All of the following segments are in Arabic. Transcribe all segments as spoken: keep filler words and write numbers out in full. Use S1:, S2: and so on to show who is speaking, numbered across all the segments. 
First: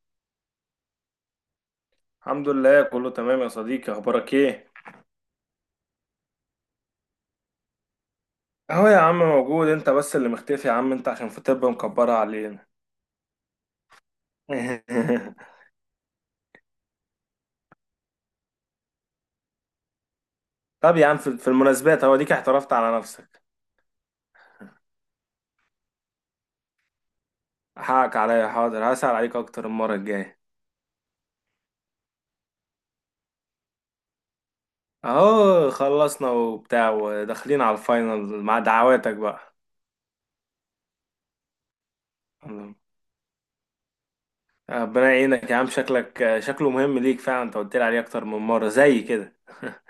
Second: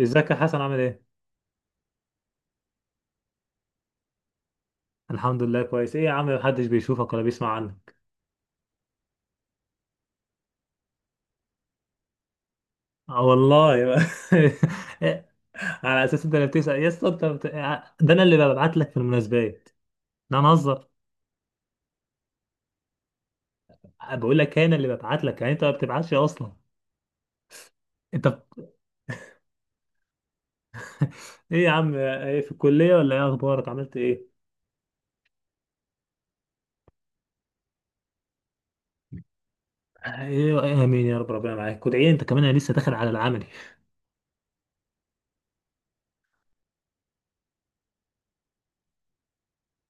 S1: ازيك يا حسن، عامل ايه؟
S2: الحمد لله، كله تمام يا صديقي. اخبارك ايه؟
S1: الحمد لله كويس. ايه يا عم، محدش بيشوفك ولا بيسمع عنك؟
S2: اهو يا عم، موجود. انت بس اللي مختفي يا عم، انت عشان في طب مكبره علينا.
S1: آه والله. على اساس انت اللي بتسأل يا اسطى، انت بت... آه، ده انا اللي ببعت لك في المناسبات. لا انا هزر.
S2: طب يا عم، في في المناسبات، هو ديك اعترفت على نفسك.
S1: بقول لك انا اللي ببعت لك، يعني انت ما بتبعتش اصلا.
S2: حقك
S1: انت
S2: عليا،
S1: بت-
S2: حاضر، هسأل عليك اكتر المره الجايه.
S1: ايه يا عم؟ آه، ايه في الكلية ولا ايه؟ اخبارك، عملت ايه؟
S2: اهو خلصنا وبتاع، وداخلين على الفاينل مع دعواتك بقى.
S1: ايه ايه، امين يا رب، ربنا معاك وادعي انت كمان، انا لسه داخل على العملي.
S2: ربنا يعينك يا عم، شكلك شكله مهم ليك فعلا، انت قلت لي عليه اكتر من مره زي كده.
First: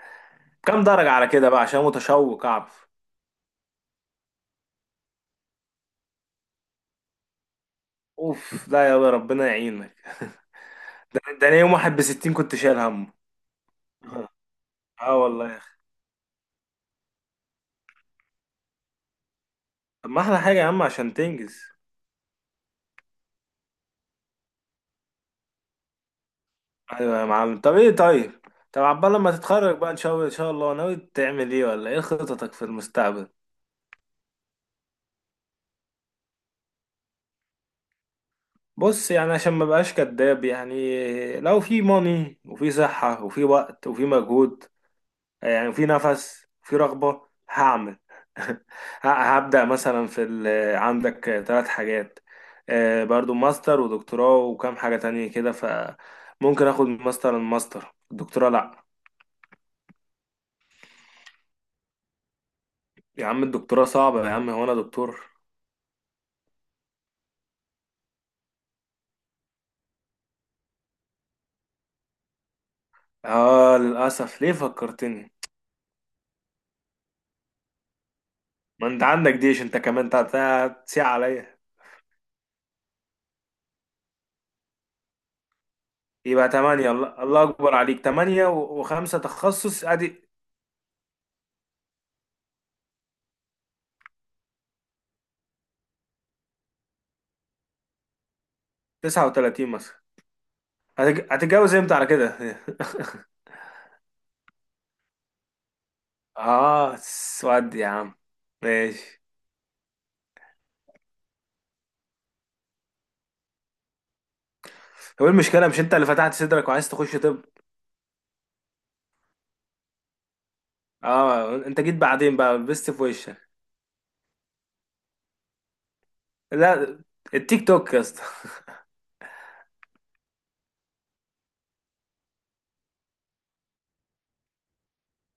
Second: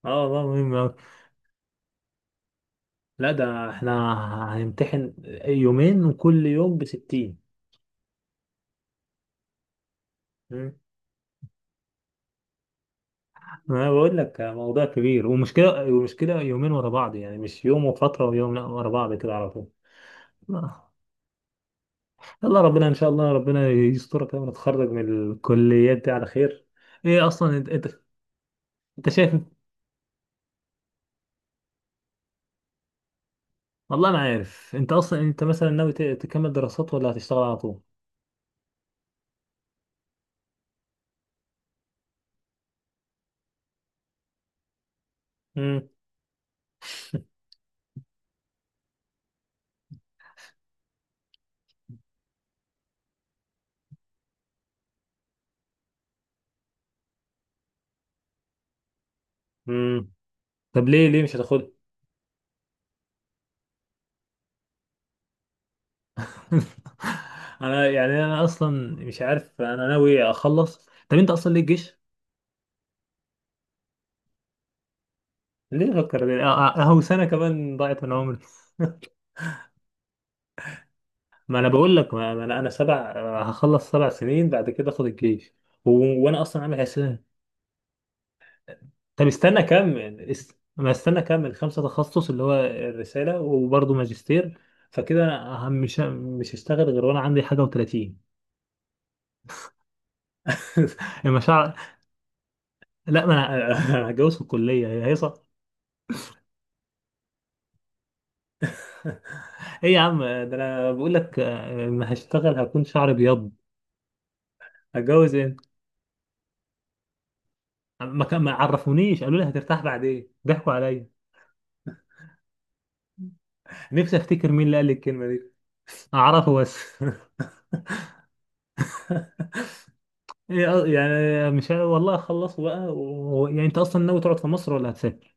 S1: اه والله مهم
S2: كام
S1: أوي.
S2: درجه على كده بقى؟ عشان متشوق اعرف.
S1: لا ده احنا هنمتحن يومين، وكل يوم بستين.
S2: اوف، لا، يا ربنا يعينك. ده, ده انا يوم واحد بستين كنت شايل همه.
S1: ما بقول
S2: اه،
S1: لك، موضوع
S2: اه
S1: كبير،
S2: والله يا اخي.
S1: ومشكلة ومشكلة، يومين ورا بعض، يعني مش يوم وفترة ويوم، لا ورا بعض كده على طول.
S2: طب ما احلى حاجه يا عم،
S1: آه.
S2: عشان تنجز.
S1: يلا، ربنا إن شاء الله، ربنا يسترك كده ونتخرج من الكليات دي على خير.
S2: ايوه يا
S1: إيه أصلا؟
S2: معلم.
S1: أنت
S2: طب
S1: أنت
S2: ايه؟ طيب. طب
S1: أنت
S2: عبال لما
S1: شايف،
S2: تتخرج بقى ان شاء الله، ان شاء الله ناوي تعمل ايه ولا ايه خططك في المستقبل؟
S1: والله أنا عارف. أنت أصلا أنت مثلا ناوي ت- تكمل دراسات ولا هتشتغل على طول؟
S2: بص يعني، عشان ما بقاش كداب، يعني لو في موني وفي صحه وفي وقت وفي مجهود، يعني في
S1: امم.
S2: نفس، في رغبة، هعمل. ه- هبدأ مثلا في ال... عندك ثلاث حاجات. آه، برضو ماستر ودكتوراه وكام حاجة تانية كده، فممكن اخد ماستر، الماستر، الدكتوراه لا.
S1: امم، طب ليه ليه مش هتاخدها؟
S2: يا عم الدكتوراه صعبة يا عم، هو انا دكتور؟
S1: أنا يعني أنا أصلا مش عارف، أنا ناوي أخلص. طب أنت أصلا ليه الجيش؟
S2: اه، للأسف، ليه فكرتني.
S1: ليه فكر. أهو سنة كمان ضاعت من عمري.
S2: ما انت عندك جيش، انت كمان تع- تع- تسيع عليا.
S1: ما انا بقول لك، ما ما انا انا سبع هخلص سبع سنين بعد كده اخد الجيش و... وانا
S2: يبقى
S1: اصلا عامل
S2: تمانية،
S1: حساب.
S2: الله الله أكبر عليك. تمانية و- وخمسة
S1: طب استنى
S2: تخصص
S1: اكمل
S2: ادي.
S1: است... ما استنى، اكمل خمسه تخصص اللي هو الرساله وبرضه ماجستير. فكده انا هم- مش مش هشتغل غير وانا عندي حاجه و30.
S2: تسعة وتلاتين مثلا. هتج-
S1: المشاعر.
S2: هتتجوز امتى على كده؟
S1: لا ما انا. أنا هتجوز في الكليه هي هيصه.
S2: اه، سواد يا عم. ماشي.
S1: ايه يا عم، ده انا بقول لك، آه، ما هشتغل هكون شعري بيض.
S2: هو إيه
S1: هتجوز ايه؟
S2: المشكلة؟ مش انت اللي فتحت صدرك وعايز تخش طب؟
S1: ما كان- ما عرفونيش، قالوا لي هترتاح بعدين، ضحكوا عليا.
S2: اه، انت جيت بعدين بقى لبست في وشك.
S1: نفسي افتكر مين اللي قال لي الكلمه دي، اعرفه بس.
S2: لا. التيك توك يا اسطى.
S1: إيه أ- يعني مش ه- والله خلصوا بقى و... و- يعني انت اصلا ناوي تقعد في مصر ولا هتسافر؟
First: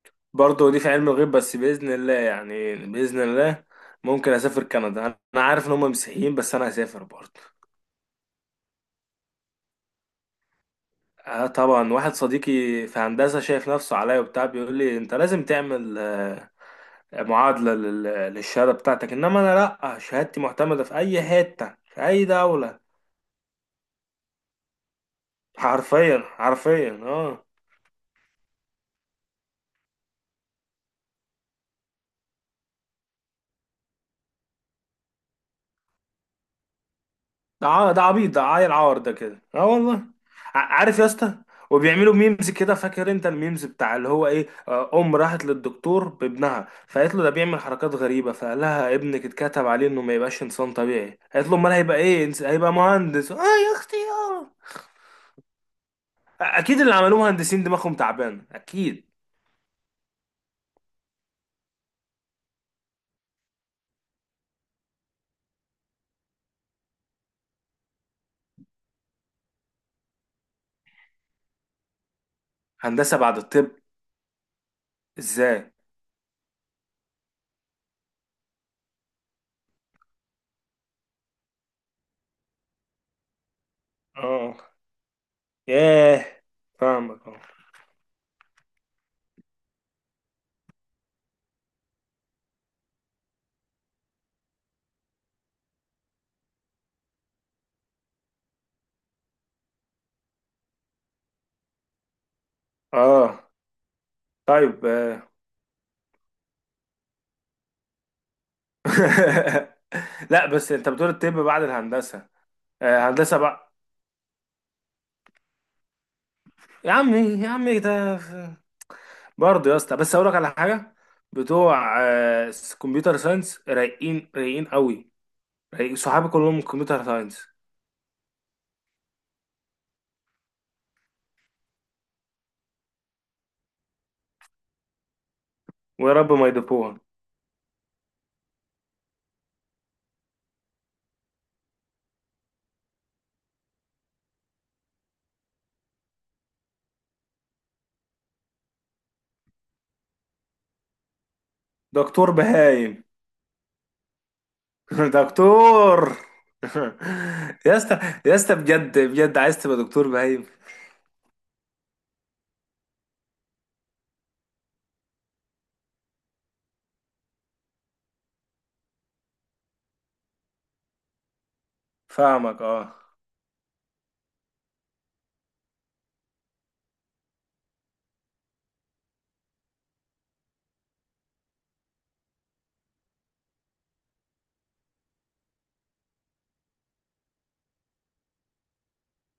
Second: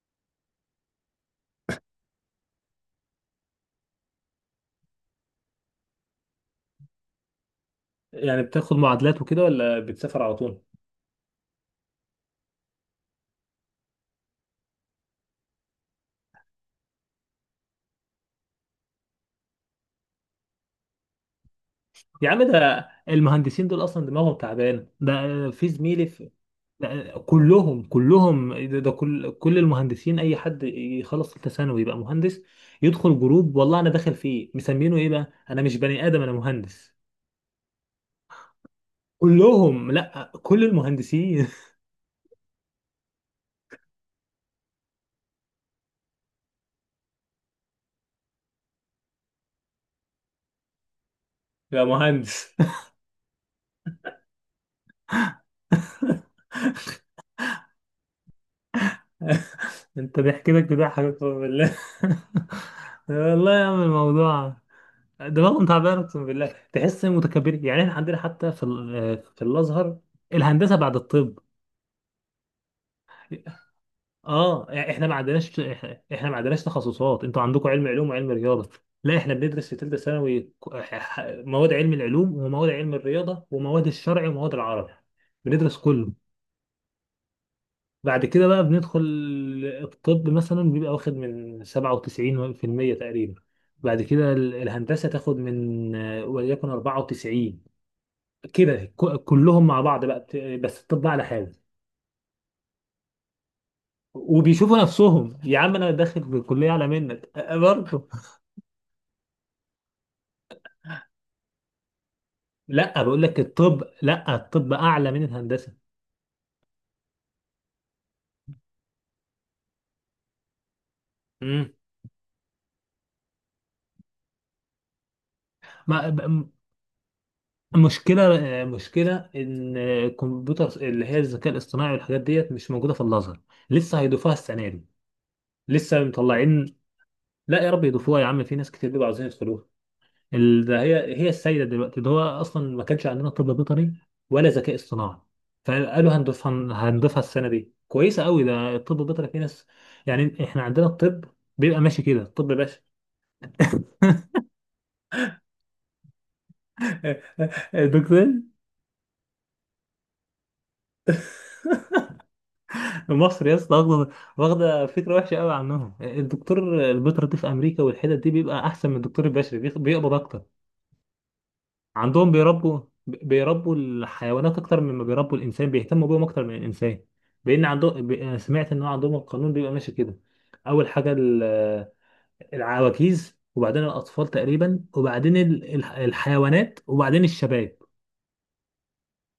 S2: برضه دي في علم الغيب، بس بإذن الله، يعني بإذن الله. ممكن أسافر كندا، أنا عارف إن هم مسيحيين، بس أنا هسافر برضه.
S1: يعني بتاخد معادلات وكده ولا بتسافر على طول؟
S2: آه، طبعا. واحد صديقي في هندسة شايف نفسه عليا وبتاع، بيقول لي أنت لازم تعمل آه، معادلة لل- للشهادة بتاعتك، إنما أنا لأ، شهادتي معتمدة في أي حتة في أي
S1: يا عم
S2: دولة.
S1: ده المهندسين دول اصلا دماغهم تعبانه. ده في زميلي
S2: حرفيا
S1: في
S2: حرفيا،
S1: ده
S2: اه.
S1: كلهم كلهم ده, ده كل كل المهندسين، اي حد يخلص ثالثه ثانوي يبقى مهندس، يدخل جروب والله انا داخل فيه مسمينه ايه بقى، انا مش بني ادم، انا مهندس.
S2: ده ع- ده عبيط، ده عيل عار ده كده، اه
S1: كلهم،
S2: والله.
S1: لا
S2: ع-
S1: كل
S2: عارف يا اسطى؟
S1: المهندسين.
S2: وبيعملوا ميمز كده. فاكر انت الميمز بتاع اللي هو ايه؟ آه، ام راحت للدكتور بابنها، فقالت له ده بيعمل حركات غريبه، فقال لها ابنك اتكتب عليه انه ما يبقاش انسان طبيعي. قالت له امال
S1: يا
S2: هيبقى ايه؟ انس-
S1: مهندس.
S2: هيبقى مهندس. اه يا اختي، اه. اكيد اللي عملوه مهندسين دماغهم تعبان، اكيد.
S1: انت ضحكتك لك بيضحكك، اقسم بالله. والله يا عم، الموضوع دماغهم تعبانه، اقسم بالله تحس متكبرين. يعني احنا عندنا حتى في ال- في الازهر الهندسه بعد الطب.
S2: هندسه بعد الطب.
S1: اه، يعني احنا ما عندناش
S2: ازاي؟
S1: احنا ما عندناش تخصصات. انتوا عندكم علم علوم وعلم رياضه، لا احنا بندرس في ثالثه ثانوي ك- ح- ح- مواد علم العلوم ومواد علم الرياضه ومواد الشرع ومواد
S2: اه.
S1: العربي، بندرس كله.
S2: ياه. فاهمك، اه.
S1: بعد كده بقى بندخل الطب، مثلا بيبقى واخد من سبعة وتسعين في المية تقريبا. بعد كده ال- الهندسة تاخد من آه، وليكن اربعة وتسعين، كده ك- كلهم مع بعض بقى، بت- بس الطب على حاجة.
S2: آه.
S1: وبيشوفوا
S2: طيب، آه.
S1: نفسهم، يا عم انا داخل الكلية اعلى منك. أه، برضه.
S2: لا، بس انت بتقول الطب بعد الهندسه؟
S1: لا
S2: آه،
S1: بقول
S2: هندسه
S1: لك
S2: بقى.
S1: الطب، لا الطب اعلى من الهندسة.
S2: يا عمي يا عمي، ده... برضه يا اسطى، بس اقول لك على حاجه.
S1: امم.
S2: بتوع آه، كمبيوتر ساينس رايقين، رايقين قوي. رايقين،
S1: ما ب-
S2: صحابي
S1: م-
S2: كلهم كمبيوتر ساينس.
S1: مشكلة آه، مشكلة ان الكمبيوتر اللي هي الذكاء الاصطناعي والحاجات ديت مش موجودة في الازهر، لسه هيضيفوها السنة دي، لسه
S2: ويا رب ما
S1: مطلعين.
S2: يدبوها.
S1: لا يا رب يضيفوها، يا عم في ناس كتير بيبقوا عاوزين يدخلوها. ال- ده هي هي السيدة دلوقتي، ده هو أصلا ما كانش عندنا طب بيطري ولا ذكاء اصطناعي، فقالوا هنضيفها هنضيفها السنة دي، كويسة قوي. ده الطب البيطري في ناس، يعني احنا عندنا الطب بيبقى ماشي كده،
S2: دكتور
S1: الطب باشا.
S2: بهايم. دكتور. يا اسطى،
S1: الدكتور.
S2: يا اسطى بجد بجد، عايز تبقى دكتور بهايم؟
S1: مصر يا اسطى واخده واخده فكره وحشه قوي عنهم. الدكتور البيطري دي في امريكا والحتت دي بيبقى احسن من الدكتور البشري، بيخ- بيقبض اكتر. عندهم
S2: فاهمك،
S1: بيربوا
S2: اه.
S1: بيربوا الحيوانات اكتر مما بيربوا الانسان، بيهتموا بيهم اكتر من الانسان. لان عندهم ب- أنا سمعت ان هو عندهم القانون بيبقى ماشي كده، اول حاجه ال- العواجيز، وبعدين الاطفال تقريبا، وبعدين ال- الح- الحيوانات، وبعدين الشباب.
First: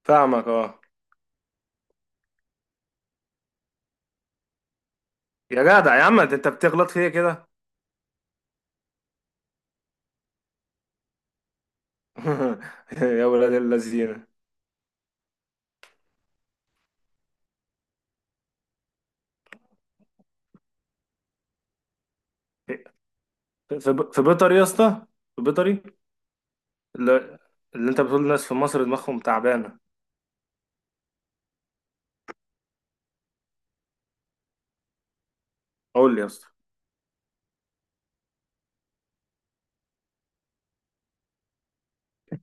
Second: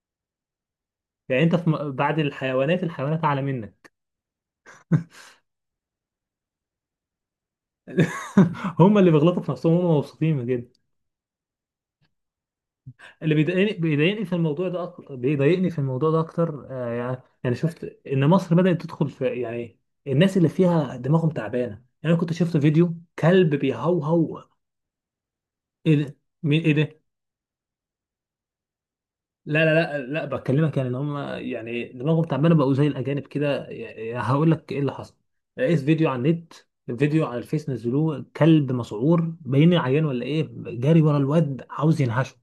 S2: فاهمك، اه.
S1: يعني انت في م- بعد الحيوانات، الحيوانات اعلى منك.
S2: يا جدع يا عم، انت بتغلط فيا كده.
S1: هم اللي بيغلطوا في نفسهم، هم مبسوطين من كده.
S2: يا
S1: اللي
S2: ولاد
S1: بيضايقني بيضايقني
S2: اللذين.
S1: في الموضوع ده اكتر، بيضايقني في الموضوع ده اكتر، آه يعني يعني شفت ان مصر بدأت تدخل في، يعني الناس اللي فيها دماغهم تعبانه يعني. انا كنت شفت فيديو كلب
S2: في في في
S1: بيهوهو.
S2: بيطري يا اسطى. في
S1: ايه
S2: بيطري.
S1: ده؟ مين؟ ايه ده؟
S2: اللي, اللي انت بتقول الناس في مصر دماغهم
S1: لا لا
S2: تعبانه.
S1: لا لا، بكلمك يعني ان هم يعني دماغهم تعبانه، بقوا زي الاجانب كده. يعني هقول لك ايه اللي حصل، لقيت فيديو
S2: قول
S1: على
S2: لي يا اسطى.
S1: النت، فيديو على الفيس نزلوه، كلب مسعور باين عيان ولا ايه، جاري ورا الواد عاوز ينهشه.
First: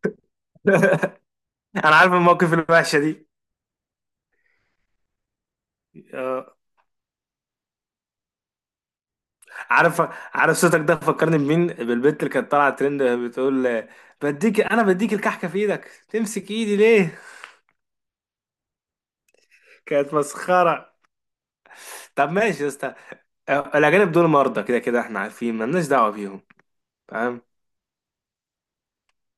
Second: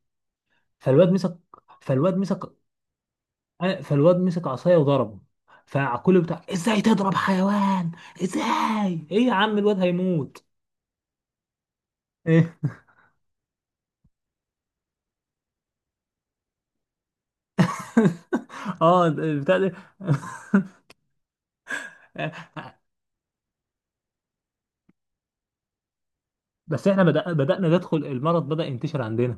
S1: فالواد مسك
S2: انا عارف
S1: فالواد مسك
S2: المواقف الوحشه دي.
S1: أنا- فالواد مسك عصايه وضربه، فكله بتاع
S2: آه،
S1: ازاي تضرب حيوان، ازاي، ايه يا عم الواد
S2: عارف.
S1: هيموت.
S2: عارف، صوتك ده فكرني بمين، بالبنت اللي كانت
S1: ايه.
S2: طالعه ترند بتقول آه، بديك، انا بديك الكحكه في ايدك، تمسك ايدي ليه؟
S1: اه ده- بتاع ده.
S2: كانت مسخره. طب ماشي يا اسطى. آه، الاجانب دول مرضى، كده كده احنا عارفين مالناش دعوه بيهم.
S1: بس احنا بدأ
S2: تمام.
S1: بدأنا ندخل، المرض بدأ ينتشر عندنا.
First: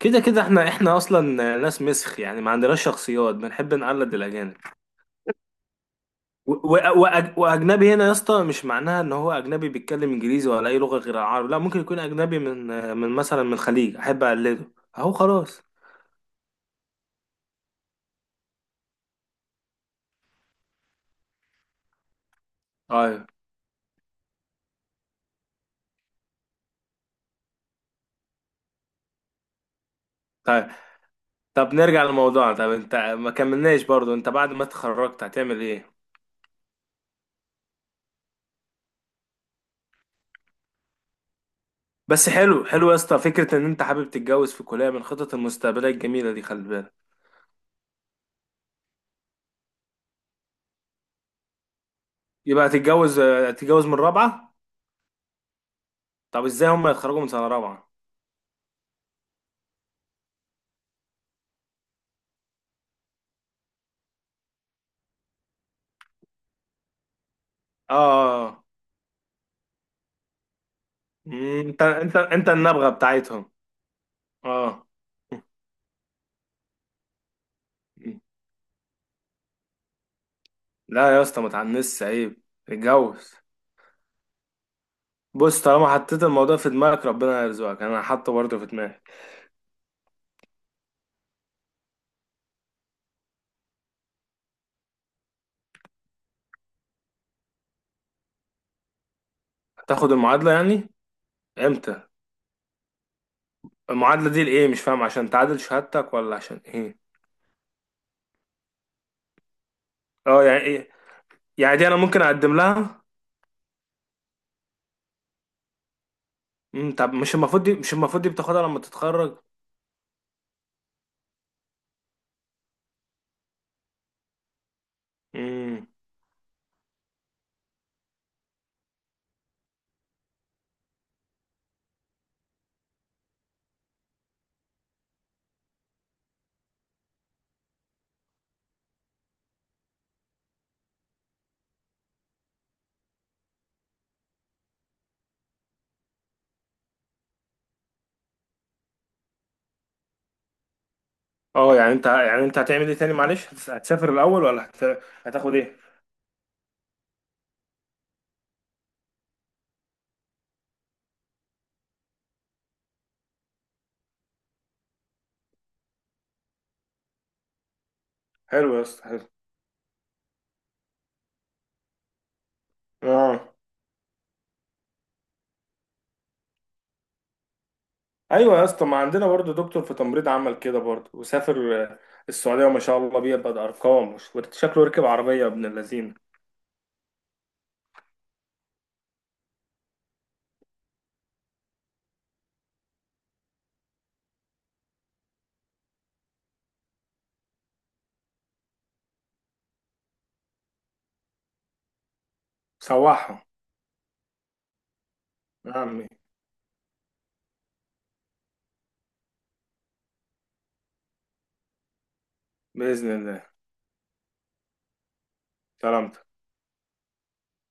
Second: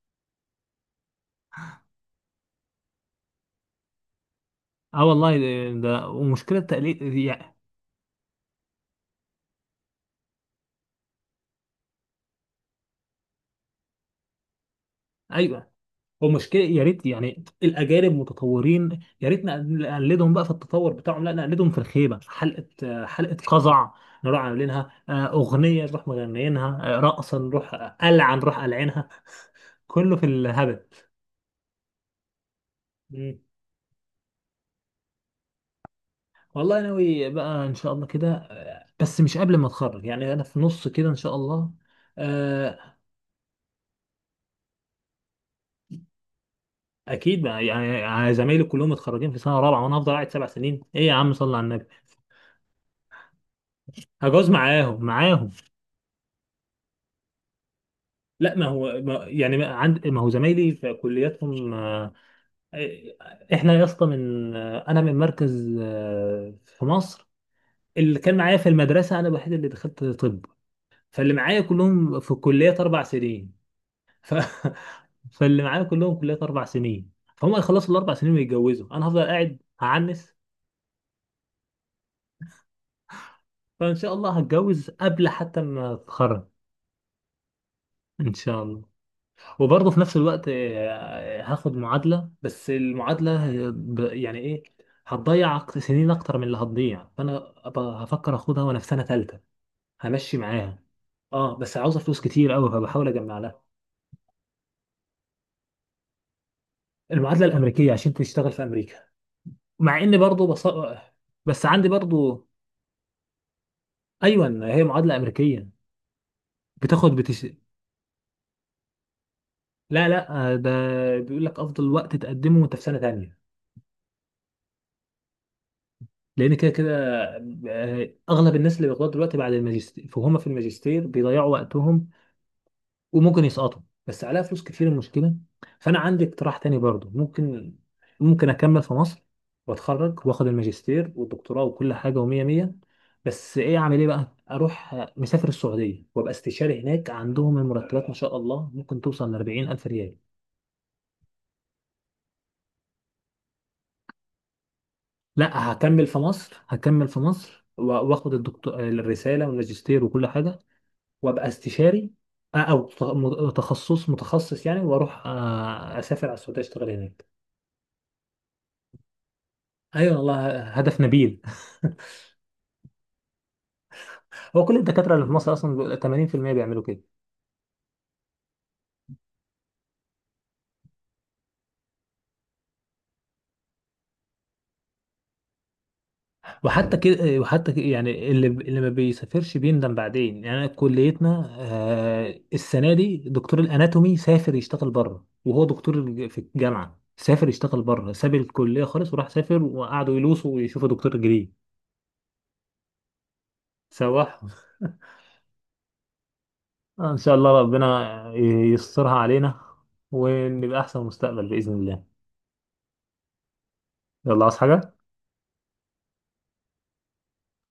S2: كده كده احنا احنا اصلا ناس مسخ، يعني ما عندناش شخصيات، بنحب نقلد الاجانب.
S1: اه والله ده ده-
S2: و-
S1: ومشكلة تقليد
S2: و- وأج-
S1: يعني.
S2: واجنبي هنا يا اسطى مش معناها ان هو اجنبي بيتكلم انجليزي ولا اي لغه غير العربي. لا، ممكن يكون اجنبي من من مثلا من الخليج، احب اقلده. اهو خلاص.
S1: ايوه. هو مشكلة إيه؟ يا ريت يعني الأجانب متطورين يا ريت نقل- نقلدهم بقى في التطور بتاعهم، لا نقلدهم في الخيبة، حلقة آه،
S2: ايوه.
S1: حلقة قزع، نروح عاملينها، آه، أغنية نروح مغنيينها، آه، رقصة، نروح قلعة نروح قلعينها، كله في
S2: طيب.
S1: الهبل.
S2: طب نرجع لموضوعنا. طب انت ما
S1: مم.
S2: كملناش برضو، انت بعد ما اتخرجت هتعمل ايه؟
S1: والله ناوي بقى إن شاء الله كده، آه، بس مش قبل ما أتخرج يعني، أنا في نص كده إن شاء الله.
S2: بس حلو حلو
S1: آه،
S2: يا اسطى، فكره ان انت حابب تتجوز في كليه من خطط المستقبليه الجميله دي، خلي بالك.
S1: أكيد بقى، يعني يعني زمايلي كلهم متخرجين في سنة رابعة، وأنا هفضل قاعد سبع سنين. إيه يا عم صلي على النبي.
S2: يبقى هتتجوز هتتجوز من
S1: هجوز
S2: رابعه؟
S1: معاهم معاهم.
S2: طب ازاي هم يتخرجوا من سنه رابعه؟
S1: لا ما هو ما يعني ما عند ما هو زمايلي في كلياتهم، آه، احنا يا اسطى من آه، انا من مركز آه، في مصر.
S2: اه،
S1: اللي كان
S2: آه،
S1: معايا
S2: آه.
S1: في المدرسه انا الوحيد اللي دخلت طب، فاللي معايا
S2: انت انت
S1: كلهم في
S2: انت
S1: كليات
S2: النبغه
S1: اربع
S2: بتاعتهم.
S1: سنين ف...
S2: اه.
S1: فاللي معايا كلهم كليات اربع سنين، فهم هيخلصوا الاربع سنين ويتجوزوا، انا هفضل قاعد هعنس.
S2: لا يا اسطى، ما تعنسش عيب. اتجوز.
S1: فان شاء الله هتجوز قبل حتى
S2: بص، طالما
S1: ما
S2: حطيت
S1: اتخرج.
S2: الموضوع في دماغك، ربنا هيرزقك. انا حاطه
S1: ان
S2: برضه
S1: شاء
S2: في
S1: الله.
S2: دماغي.
S1: وبرضه في نفس الوقت آه، هاخد معادلة. بس المعادلة هي ب- يعني ايه، هتضيع أك- سنين اكتر من اللي هتضيع، فانا أبقى هفكر اخدها وانا في سنة ثالثة،
S2: هتاخد
S1: همشي
S2: المعادله
S1: معاها.
S2: يعني؟
S1: اه بس عاوزة
S2: امتى؟
S1: فلوس كتير قوي، فبحاول اجمع لها.
S2: المعادله دي لايه؟ مش فاهم، عشان تعادل شهادتك ولا عشان ايه؟
S1: المعادلة الامريكية عشان تشتغل في امريكا، مع اني
S2: اه،
S1: برضه
S2: يعني
S1: بص...
S2: ايه؟
S1: بس
S2: يعني دي
S1: عندي
S2: انا ممكن
S1: برضه.
S2: اقدم لها؟
S1: ايوه. هي معادلة امريكية.
S2: امم طب
S1: بتاخد
S2: مش
S1: بتش...
S2: المفروض دي مش المفروض دي بتاخدها لما تتخرج؟
S1: لا لا، آه، ده بيقول لك افضل وقت تقدمه وانت في سنة تانية،
S2: امم.
S1: لان كده كده، آه، اغلب الناس اللي بياخدوها دلوقتي بعد الماجستير، فهم في الماجستير بيضيعوا وقتهم، وممكن يسقطوا، بس عليها فلوس كتير المشكله. فانا عندي اقتراح تاني برضو، ممكن ممكن اكمل في مصر، واتخرج واخد الماجستير والدكتوراه وكل حاجه ومية مية، بس ايه اعمل ايه بقى، اروح آه، مسافر السعوديه، وابقى استشاري هناك عندهم المرتبات ما شاء الله ممكن توصل ل اربعين الف ريال.
S2: اه، يعني انت يعني انت هتعمل ايه تاني؟ معلش، هتس- هتسافر الاول ولا هت... هتاخد
S1: لا
S2: ايه؟
S1: هكمل في مصر، هكمل في مصر و- واخد الدكتور، الرساله والماجستير وكل حاجه، وابقى استشاري، آه، او ت- م- تخصص متخصص يعني، واروح آه، اسافر على السعوديه اشتغل هناك.
S2: حلو يا اسطى، حلو.
S1: ايوه والله هدف نبيل.
S2: اه.
S1: هو كل الدكاتره اللي في مصر اصلا بيبقى تمانين في المية بيعملوا كده،
S2: ايوه يا اسطى، ما عندنا برضه دكتور في تمريض عمل كده برضه وسافر آه، السعوديه، وما شاء الله بيقبض ارقام وش- شكله ركب عربيه ابن اللذين.
S1: وحتى كده وحتى كده يعني اللي اللي ما بيسافرش بيندم بعدين. يعني أنا كليتنا آه، السنه دي دكتور الاناتومي سافر يشتغل بره، وهو دكتور الج- في الجامعه، سافر يشتغل بره، ساب الكليه خالص وراح سافر، وقعدوا يلوسوا ويشوفوا دكتور جديد.
S2: سواحه.
S1: سواح.
S2: يا عمي.
S1: آه، ان شاء الله ربنا يسترها علينا ونبقى احسن مستقبل باذن الله.
S2: باذن الله.
S1: يلا، عاوز حاجه؟
S2: سلامتك.